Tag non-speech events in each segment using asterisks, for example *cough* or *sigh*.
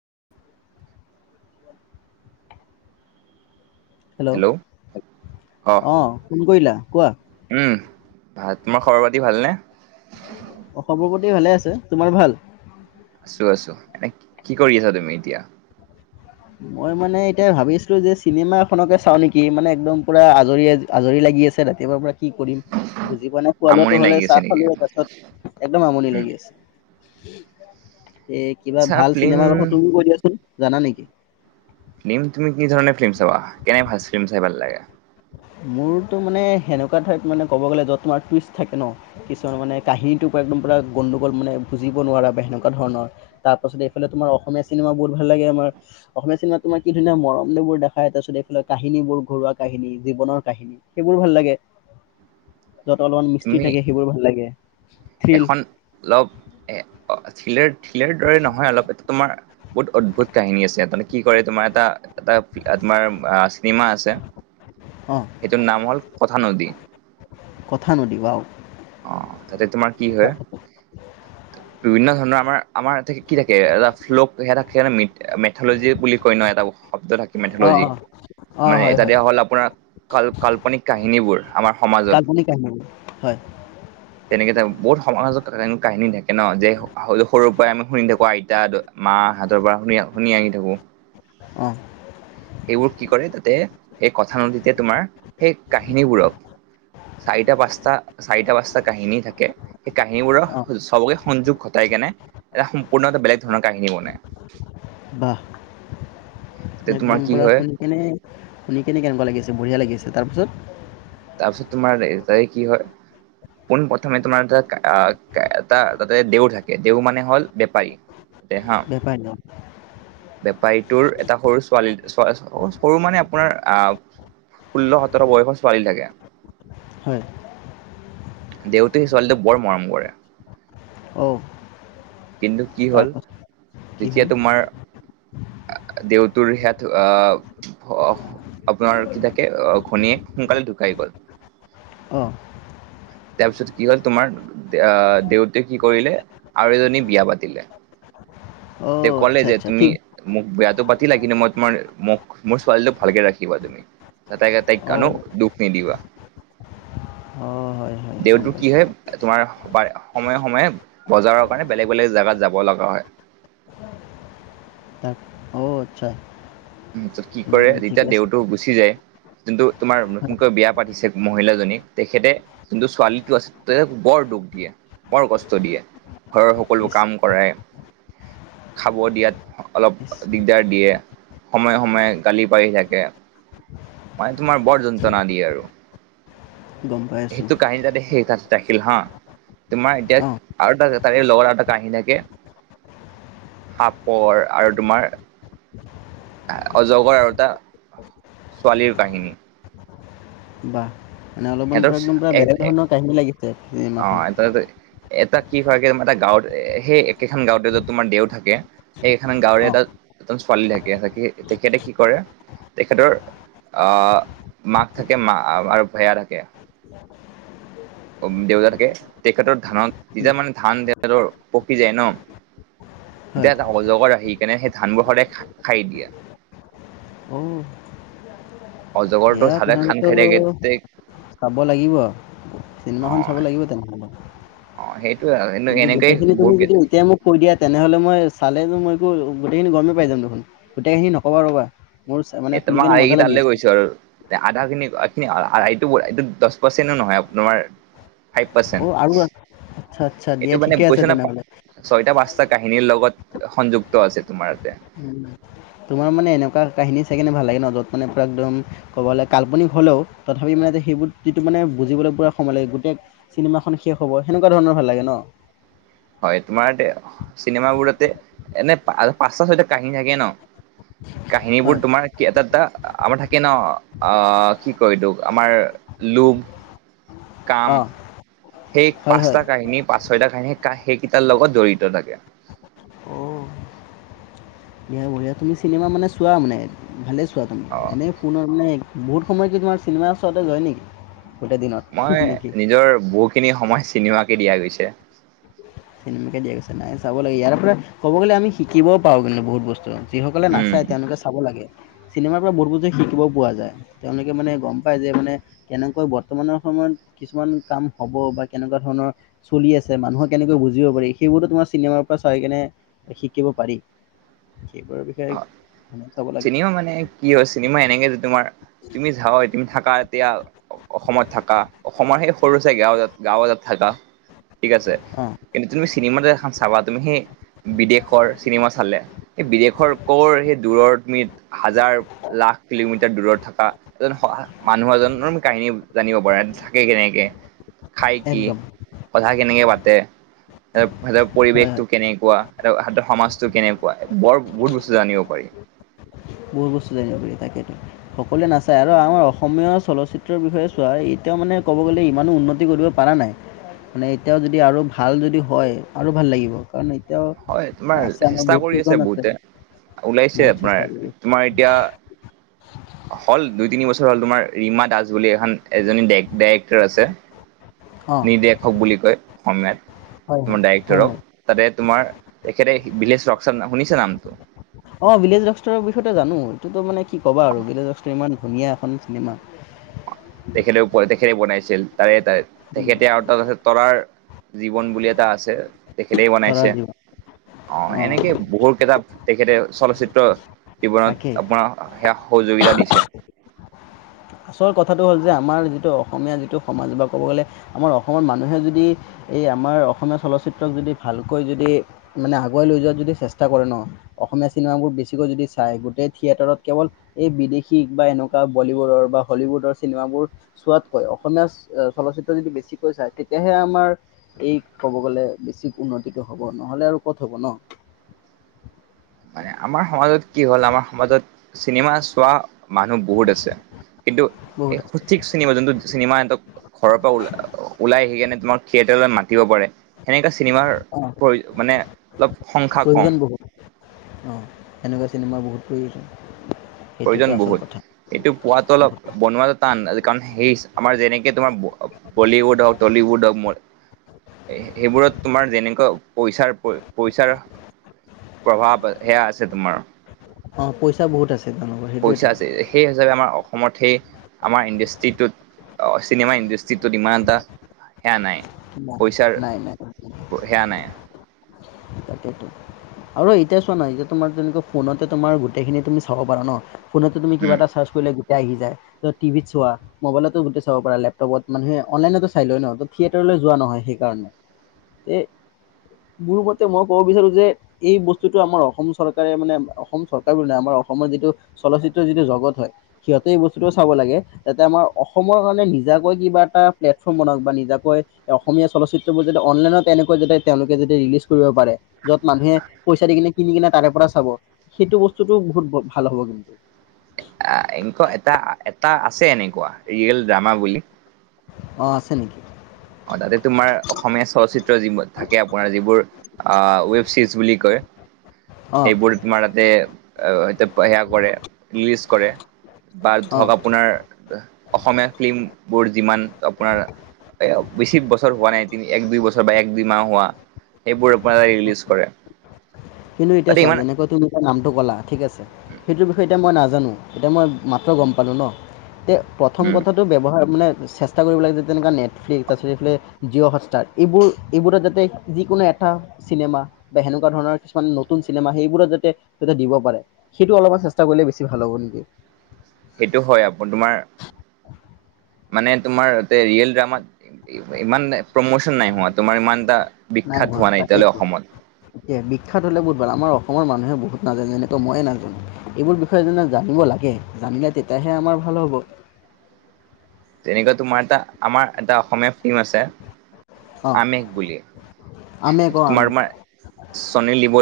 *inaudible* Hello অ অ phone কৰিলা কোৱা উম ভাত তোমাৰ খবৰ পতি ভালনে খবৰ পাতি ভালে আছে তোমাৰ ভাল আছো আছো এনে কি কৰি আছা তুমি এতিয়া মই মানে এতিয়া ভাবিছো যে চিনেমা এখনকে চাও নেকি মানে একদম পুৰা আজৰি আজৰি লাগি সি আছে ৰাতিপুৱাৰ পৰা কি কৰিম বুজি পোৱা নাই খোৱা লোৱাটো আমনি হ'লে লাগি আছে চাহ নেকি খালো তাৰ পছত একদম আমনি উম লাগি আছে এ কিবা আচ্ছা ভাল ফিল্ম চিনেমাৰ কথা তুমিও কৈ দিয়াচোন জানা নেকি ফিল্ম তুমি কি ধৰণে ফিল্ম চাবা কেনে ভাল ফিল্ম চাই ভাল লাগে মোৰতো মানে সেনেকুৱা ঠাইত মানে ক'ব গ'লে য'ত তোমাৰ টুইষ্ট থাকে ন কিছুমান মানে কাহিনীটো একদম পৰা গণ্ডগল মানে বুজিব নোৱাৰা বা হেনকা ধৰণৰ তাৰ পাছত এইফালে তোমাৰ অসমীয়া চিনেমা বহুত ভাল লাগে লে আমাৰ *unintelligible* অসমীয়া চিনেমাত তোমাৰ কি ধুনীয়া মৰম এইবোৰ দেখাই তাৰপিছত এইফালে কাহিনীবোৰ ঘৰুৱা কাহিনী, জীৱনৰ কাহিনী সেইবোৰ বেছি ভাল লাগে *inaudible* য'ত অলপমান মিস্ত্ৰী তুমি থাকে সেইবোৰ ভাল লাগে থ্ৰিল এখন অলপ এ ঠিলেৰ ঠিলেৰ দৰে নহয় অলপ এ তোমাৰ বহুত অদ্ভুত কাহিনী আছে তামানে কি কৰে তোমাৰ এটা এটা তোমাৰ চিনেমা আছে। অঁ সেইটোৰ নাম হল কথা নদী কথা নদী ৱাও অ তাতে তোমাৰ কি হয় বিভিন্ন ধৰণৰ আমাৰ আমাৰ থাকে কি থাকে এটা ফ্লোক সেয়া থাকে ম মেথলজি বুলি কৈ ন এটা শব্দ থাকে। অঁ মেথলজি অঁ অঁ মানে হয় এটা হয় দিয়া হ'ল আপোনাৰ কাল কাল্পনিক কাহিনীবোৰ। আমাৰ সমাজত আধুনিক কাহিনী হয়। তেনেকে থাকো বহুত সমাজত কাহিনী থাকে। কে ন যে সৰুৰ পৰাই আমি শুনি থাকো আইতা মা হাতৰ পৰা শুনি শুনি আহি থাকো। অ' সেইবোৰ কি কৰে তাতে সেই কথানদীতে তোমাৰ সেই কাহিনীবোৰক। চাৰিটা পাঁচটা চাৰিটা পাঁচ টা কাহিনী থাকে সেই কাহিনীবোৰ অঁ চবকে সংযোগ ঘটাই কেনে এটা সম্পূৰ্ণ এটা বেলেগ ধৰণৰ কাহিনী। নি বনাই। ৱাহ তাতে তোমাৰ একদম কি পূৰা হয় শুনি কেনে শুনি কেনে কেনেকোৱা লাগি আছে বঢ়িয়া লাগি আছে তাৰপিছত তাৰপিছত তোমাৰ তাই কি হয়, পোন প্ৰথমে তোমাৰ এটা আহ এটা তাতে দেউ থাকে দেউ মানে হল বেপাৰী তে হা বেপাৰী ন। বেপাৰীটোৰ এটা সৰু ছোৱালী সৰু মানে আপোনাৰ আহ ষোল্ল সোতৰ বয়সৰ ছোৱালী থাকে। হয়। দেউতে সেই ছোৱালীটো বৰ মৰম কৰে। অ', কিন্তু কি হল তাৰপাছত কি যেতিয়া হ'ল? তোমাৰ। অ দেউতৰ হেত অ। অ আপোনাৰ কি থাকে ঘৈনীয়েক সোনকালে ঢুকাই গল। অ তাৰপিছত কি হল তোমাৰ অহ দেউতে কি কৰিলে আৰু এজনী বিয়া পাতিলে। তেওঁ অ', ক'লে আচ্ছা, যে আচ্ছা, তুমি ঠিক মোক বিয়াত পাতিলা কিন্তু মই তোমাৰ মোক মোৰ ছোৱালীটো ভালকে ৰাখিবা তুমি এটাই কতাই কানো অ', দুখ নিদিবা হয় হয় দেউ গম তো কি পাইছোঁ। হয় তোমাৰ বাৰে সময়ে সময়ে বজাৰৰ কাৰণে বেলেগ বেলেগ জেগাত যাব লগা হয় *inaudible* অ আচ্ছা উ কি উম, কৰে ঠিক যেতিয়া আছে। দেউতো গুচি যায়। যোনটো তোমাৰ হয়, নতুনকৈ বিয়া পাতিছে মহিলাজনী তেখেতে যোনটো ছোৱালীটো আছে তে বৰ দুখ দিয়ে বৰ কষ্ট দিয়ে ঘৰৰ সকলো ইচ, কাম কৰাই। খাব দিয়াত অলপ ইচ, দিগদাৰ দিয়ে। সময়ে সময়ে গালি পাৰি থাকে। মানে তোমাৰ বৰ যন্ত্ৰণা দিয়ে আৰু গম পাই আছোঁ। সেইটো কাহিনী যাতে সেই তাত। ৰাখিল হ তোমাৰ এতিয়া অ', আৰু এটা তাৰে লগৰ এটা তাতে আহি থাকে। সাপৰ আৰু তোমাৰ। অজগৰ আৰু এটা ছোৱালীৰ কাহিনী বাহ! মানে অলপমান এটো পূৰা একদম পূৰা বেলেগ ধৰণৰ কাহিনী লাগিছে অ চিনেমাখন। এটা এটা কি হয়গে তোমাৰ এটা গাঁৱত সেই একেখন গাঁৱতে যত তোমাৰ দেও থাকে সেই একেখন গাঁৱৰে অ', এটা। এজন ছোৱালী থাকে থাকে তেখেতে কি কৰে। তেখেতৰ আহ মাক থাকে মা আৰু ভায়া থাকে। দেউতা থাকে তেখেতৰ ধানত উম, তেতিয়া মানে ধান তেখেতৰ পকি যায় ন। হয়। এতিয়া এটা অজগৰ আহি কিনে সেই ধানবোৰ সদায় খাই দিয়ে। উম। অজগৰটো খালে খান তেনেহ'লেতো খাই থাকে দেই। চাব লাগিব অ চিনেমাখন চাব লাগিব তেনেহলে। অ সেইটোয়ে আৰু কিন্তু এনেকেই গোটেইখিনি তুমি বহুত যদি এতিয়াই মোক কৈ দিয়া তেনেহলে মই চাল। মই গোটেই খিনি গৰমেই পাই যাম দেখোন গোটেই খিনি নকবা ৰবা। মোৰ চা- মানে এটো শুনি মই কেনে আ ই মজা লাগি তালৈ আছে। গৈছো আৰু। আধা খিনি আতখিনি আইটো এইটো দছ পাৰ্চেণো নহয় আপ তোমাৰ। ফাইপ পাচেট্ অ' আৰু আ- আচ্ছা আচ্ছা দিয়া এইটো মানে ঠিকে আছে কৈছে না তেনেহ'লে। ছয় টা পাছ। এটা কাহিনীৰ লগত সংযুক্ত আছে তোমাৰ য়াতে। উম, তোমাৰ মানে এনেকুৱা কাহিনী চাই কেনে ভাল লাগে ন য'ত মানে পুৰা একদম ক'বলে কাল্পনিক হ'লেও তথাপিও। মানে যে সেইবোৰ যিটো মানে বুজিবলে পুৰা সময় লাগে গোটেই চিনেমাখন শেষ হ'ব সেনেকুৱা ধৰণৰ ভাল লাগে ন। *inaudible* হয় তোমাৰ দে চিনেমাবোৰতে এনে পাঁচটা ছয়টা কাহিনী থাকে ন। কাহিনী বোৰ হয়, তোমাৰ কি এটা এটা। আমাৰ থাকে ন আহ কি কয় এইটোক আমাৰ লোভ। কাম অ' সেই হয় হয়। পাচটা কাহিনী। পাছ-ছইটা কাহিনী সেইকেইটাৰ লগত জড়িত থাকে। অ' বঢ়িয়া বঢ়িয়া তুমি চিনেমা মানে চোৱা মানে ভালে চোৱা তুমি অ এনেই ফোনত মানে। বহুত সময় কি তোমাৰ চিনেমাৰ চাওতে যই নিকি মই নিজৰ বহুখিনি সময় চিনেমাকে দিয়া গৈছে। চিনেমাকে দিয়া গৈছে নাই চাব লাগে ইয়াৰ পৰা ক'ব গ'লে আমি শিকিবও পাওঁ কিন্তু বহুত বস্তু। যিসকলে উম নাচায় তেওঁলোকে চাব লাগে। চিনেমাৰ পৰা বৰ বোৰ যে শিকিবও পোৱা যায় তেওঁলোকে মানে গম পায় যে মানে কেনেকৈ বৰ্তমানৰ সময়ত। কিছুমান কাম হ'ব বা কেনেকুৱা ধৰণৰ চলি আছে মানুহক কেনেকৈ বুজ। জিয় পাৰি সেইবোৰতো তোমাৰ চিনেমাৰ পৰা চাই কেনে শিকিব পাৰি। সেইবোৰৰ বিষয়ে অ মানে চাব লাগে চিনেমা মানে কি হয় চিনেমা এনেকে তোমাৰ তুমি যাৱা তুমি থাকা এতিয়াও। অসমত থকা অসমৰ সেই সৰু চাই গাঁওজা গাঁওজাত থাকা ঠিক আছে। অ কিন্তু তুমি চিনেমা যে এখন চাবা তুমি সেই বিদেশৰ চিনেমা চালে সেই বিদেশৰ। কৰ সেই দূৰৰনিত হাজাৰ লাখ কিলোমিটাৰ দূৰত থাকা এজন সহা মানুহৰ। জন নম কাহিনী জানিব পাৰা থাকে কেনেকে খাই কি। একদম কথা কেনেকে পাতে। সিহঁতৰ হয় হয় পৰিৱেশটো কেনেকুৱা সহতৰ সমাজতটো কেনেকুৱা বৰ বহুত বস্তু। জানিব পাৰি। বহুত বস্তু জানিব পাৰি তাকেতো সকলোৱে নাচায় আৰু আমাৰ অসমীয়া চলচ্চিত্ৰৰ বিষয়ে চোৱা এতিয়াও মানে। ক'ব গ'লে ইমানো উন্নতি কৰিব পাৰা নাই। মানে এতিয়াও যদি আৰু ভাল যদি হয় আৰু ভাল লাগিব কাৰণ। এতিয়াও হয় তোমাৰ আছে আমাৰ চেষ্টা বহুত কৰি আছে কেইখন বহুতে ওলাইছে বহুত আপনাৰ চেষ্টা কৰি আছে তোমাৰ। এতিয়া। হ'ল দুই তিনি বছৰ হ'ল তোমাৰ ৰীমা দাস বুলি এখন এজনী ডাই ডাইৰেক্টৰ আছে। অঁ নিৰ্দেশক বুলি কয় অসমীয়াত হয় হয় তোমাৰ হয় ডাইৰেক্টৰক হয় তাতে। তোমাৰ তেখেতে ভিলেজ ৰক্সাল শুনিছে নামটো। অঁ ভিলেইজ ৰকষ্টাৰৰ বিষয়টো জানো এইটোতো মানে কি ক'বা আৰু বিলেজ *unintelligible* ইমান ধুনীয়া এখন চিনেমা। তেখেতেও কয় তেখেতে বনাইছিল তাৰে তাইৰ তেখেতে আৰু তাত আছে তৰাৰ। জীৱন বুলি এটা আছে। তেখেতে তৰাৰ বনাইছে জীৱন অ অঁ এনেকে বহুত কিতা তেখেতে চলচিত্ৰ। কিবা তাকেই তাপা সেয়া সহযোগিতা দিছে। আচল কথাটো হ'ল যে আমাৰ যিটো অসমীয়া যিটো সমাজ বা ক'ব গ'লে আমাৰ অসমৰ মানুহে যদি এই আমাৰ অসমীয়া চলচিত্ৰক যদি ভালকৈ যদি মানে আগুৱাই লৈ যোৱাত যদি চেষ্টা কৰে ন অ অসমীয়া চিনেমাবোৰ বেছিকৈ যদি চায় গোটেই থিয়েটাৰত কেৱল এই বিদেশী বা এনেকুৱা বলিউডৰ বা। হলীউডৰ চিনেমাবোৰ চোৱাতকৈ অসমীয়া চলচিত্ৰ যদি বেছিকৈ চায় তেতিয়াহে আমাৰ। এই ক'ব গ'লে বেছি উন্নতিটো হ'ব নহ'লে আৰু ক'ত হ'ব ন। *inaudible* মানে আমাৰ সমাজত কি হ'ল আমাৰ সমাজত চিনেমা চোৱা মানুহ বহুত আছে। কিন্তু বহুত এই আছে সঠিক চিনেমা যোনটো চিনেমা সিহঁতক ঘৰৰ পৰা ওল ওলাই আহি কেনে তোমাক থিয়েটাৰত মাতি পাৰে সেনেকা চিনেমাৰ অঁ প্ৰয় মানে অলপ সংখ্যা কম। প্ৰয়োজন বহুত অঁ এনেকুৱা চিনেমা বহুত। সেইটোতো প্ৰয়োজন আচল কথা বহুত এইটো। পোৱাাতটো অলপ বনোৱাটো টান কাৰণ সেই আমাৰ যেনেকে তোমাৰ বলীউড হওক টলিউড হওক। সেইবোৰত তোমাৰ যেনেকুৱা পইচাৰ পইচাৰ। প্ৰভাৱ সেয়া আছে তোমাৰ। অঁ পইচা বহুত আছে। তেওঁলোকৰ পইচা সেইটোৱেতো আছে সেই হিচাপে আমাৰ। অসমত সেই আমাৰ ইণ্ডাষ্ট্ৰিটোত চিনেমা ইণ্ডাষ্ট্ৰিটোত ইমান এটা। হেয়া নাই। না নাই নাই। হেয়া নাই। তাকেটো আৰু এতিয়া চোৱা না এতিয়া তোমাৰ তেনেকুৱা ফোনতে তোমাৰ গোটেইখিনি তুমি চাব পাৰা ন। ফোনতে তুমি কিবা উম এটা চাৰ্চ কৰিলে। আহি যায় ত টিভিত চোৱা মোবাইলতো গোটেই চাব পাৰা লেপটপত মানুহে অনলাইনতো চাই লয় ন থিয়েটাৰ। তো যোৱা নহয় সেইকাৰণে এ মোৰ তে মই ক'ব বিচাৰো যে এই বস্তুতটো আমাৰ অসম চৰকাৰে মানে অসম চৰকাৰ বোলা নাই আমাৰ অসমৰ যিটো। চলচিত্ৰ যিটো জগত হয় সিহঁতে এই বস্তুটো চাব লাগে যাতে আমাৰ অসমৰ কাৰণে নিজাকৈ কিবা এটা। প্লেটফৰ্ম বনাওক বা নিজাকৈ অসমীয়া চলচিত্ৰবোৰ যাতে অনলাইনত তেনেকৈ যদি তেওঁলোকে যদি ৰিলিজ। কৰিব পাৰে য'ত মানুহে পইচা দি কিনে কিনি কিনে তাৰে পৰা চাব সেইটো বস্তুতটো বহুত ভাল হ'ব। কিন্তু *inaudible* এক এটা এটা আছে এনেকুৱা ৰিয়েল ড্ৰামা বুলি। অ আছে নেকি? অ তাতে তোমাৰ অসমীয়া চলচিত্ৰ যোৰ থাকে আপোনাৰ যিবোৰ অ ৱেব ছিজ বুলি কয়। *inaudible* অ সেইবোৰ তোমাৰ তাতে সেয়া কৰে ৰিলিজ কৰে। বা অ ধৰক আপোনাৰ অসমীয়া ফিল্ম বোৰ যিমান আপোনাৰ এ বেছি বছৰ হোৱা নাই তিনি এক দুই বছৰ বা এক দুই মাহ হোৱা। এইবোৰ পৰাই ৰিলিজ কৰে। কিন্তু এতিয়া তাতে চোৱা ইমান যেনেকৈ তুমি এতিয়া নামটো কলা ঠিক আছে সেইটো বিষয়ে এতিয়া মই নাজা নাজানো এতিয়া মই মাত্ৰ গম পালোঁ ন এতিয়া প্ৰথম উম কথাটো ব্যৱহাৰ মানে। চেষ্টা কৰিব লাগে যতে তেনেুৱা নেটফ্লিক্স তাৰপিছত এইফালে জিঅ'হষ্টাৰ এইবোৰ এইবোৰত যাতে যিকোনো এপ। চিনেমা বা সেনেকুৱা ধৰণৰ। মানে নতুন চিনেমা সেইবোৰত যাতে দিব পাৰে সেইটো অলপমান চেষ্টা কৰিলে বেছি ভাল হ'ব নেকি। সেইটো হয় আপো তোমাৰ। মানে তোমাৰ তাতে ৰিয়েল ড্ৰামাত ইমান প্ৰমোচন নাই হোৱা তোমাৰ ইমান এটা। নাই বিখ্যাত হোৱা এতিয়ালৈ তাকেইেতো অসমত এয়া বিখ্যাত হলে বহুত ভাল আমাৰ অসম অসমৰ মানুহে বহুত নাজানে যেনেকৱৈ ময়ে নাজানো এইবোৰ বিষয়ে যেনে জানিব লাগে জানিলে তেতিয়াহে আমাৰ ভাল। ভাল হ'ব। *inaudible* তেনেকুৱা তোমাৰ এটা আমাৰ এটা অসমীয়া ফিল্ম আছে আমেষ বুলি। আম ক আম। *unintelligible* চনীৰ লিবো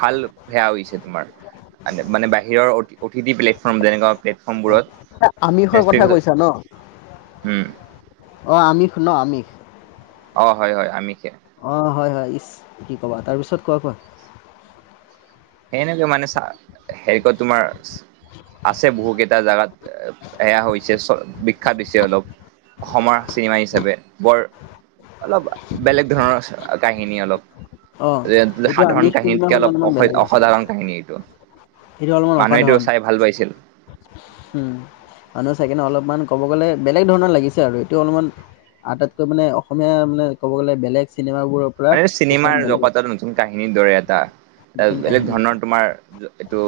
ভাল সেয়া হৈছে তোমাৰ। মানে বাহিৰৰ অ অতি টি প্লেটফৰ্ম যেনেকুৱা প্লেটফৰ্মবোৰত। এ, আমিষৰ কথা কৈছা ন? হম। অঁ আমিষ ন আমিষ? অ, হয় হয় আমিষে। অ হয়, হয় ইচ কি ক'বা তাৰপিছত কোৱা কোৱা? সেনেকৈ মানে চ হেৰি ক তোমাৰ আছে বহু কেইটা জেগাত এয়া হৈছে চ বিখ্যাত দিছে অলপ। অসমৰ চিনেমা হিচাপে বৰ অলপ বেলেগ ধৰণৰ কাহিনী অলপ। অ যে এইটো সাধাৰণ আমিষ কাহিনীতকে কোনোবাখন অলপ অলপমান বেলেগ অসভ্য আছিলে অসাধাৰণ কাহিনী এইটো এইটো অলপমান মানুহ এইটো অসাধাৰণ চাই ভাল পাইছিল। মানুহ চাই কিনে অলপমান ক'ব গ'লে বেলেগ ধৰণৰ লাগিছে আৰু এইটো অলপমান। আটাইতকৈ মানে অসমীয়া মানে ক'ব গ'লে বেলেগ চিনেমাবোৰৰ পৰা মানে কিছুমান চিনেমাৰ বেলেগ জগতত নতুন কাহিনীৰ দৰে এটা এ নতুন বেলেগ কাহিনী এটা ধৰণৰ তোমাৰ এইটো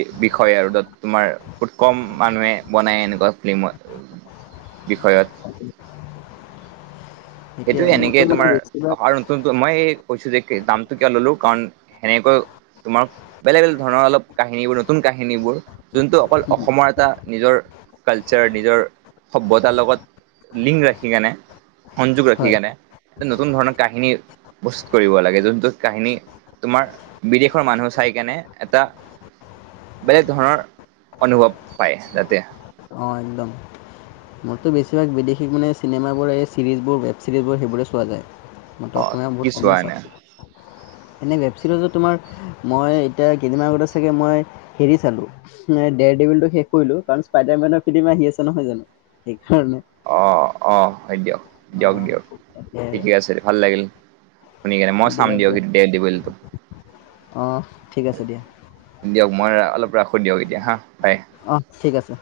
বি বিষয় আৰু তাত তোমাৰ বহুত কম মানুহে বনাই এনেকুৱা ফিল্মত। বিষয়ত। সেইটোৱে সেইটোয়ে এনেকে মোৰতো মানে তোমাৰ অ বেছিভাগ আৰু নতুন মই কৈছু যে দামটো কিয় ল'লো কাৰণ এনেকৈও তোমাৰ বেলেগ বেলেগ ধৰণৰ অলপ কাহিনীবোৰ নতুন কাহিনীবোৰ যোনটো অকল উম, অসমৰ এটা নিজৰ কালচাৰ নিজৰ সভ্যতাৰ লগত লিংক ৰাখি কেনে সংযোগ ৰাখি হয় কেনে এটা নতুন ধৰণৰ কাহিনী প্ৰস্তুত কৰিব লাগে। যোনটো কাহিনী তোমাৰ বিদেশৰ মানুহ চাই কেনে এটা বেলেগ ধৰণৰ অনুভৱ পায় যাতে। অ, একদম। মোৰতো বেছিভাগ বিদেশী মানে চিনেমাবোৰ এই চিৰিজবোৰ ৱেব ছিৰিজবোৰ সেইবোৰে চোৱা যায়। মইতো অসমীয়া বহুত কমেই চাও। হয়। এনে ৱেবছিৰিজত তোমাৰ মই এতিয়া কেইদিনমান আগতে চাগে মই হেৰি চালোঁ ডেদ শেষ কৰিলো কাৰণ স্পাইডাৰ মেনৰ ফিল্ম আহি আছে নহয় জানো? সেইকাৰণে অ, আহ হয় দিয়ক দিয়ক অঁ দিয়ক তাকে ঠিকে আৰু। আছে ভাল লাগিল। শুনি কেনে মই চাম দিয়া দিয়ক দিয়া কিন্ত দে দি ব তো। অঁ ঠিক আছে দিয়া দিয়ক মই অলপ ৰাখোঁ দিয়ক এতিয়া হা বাই। অঁ ঠিক আছে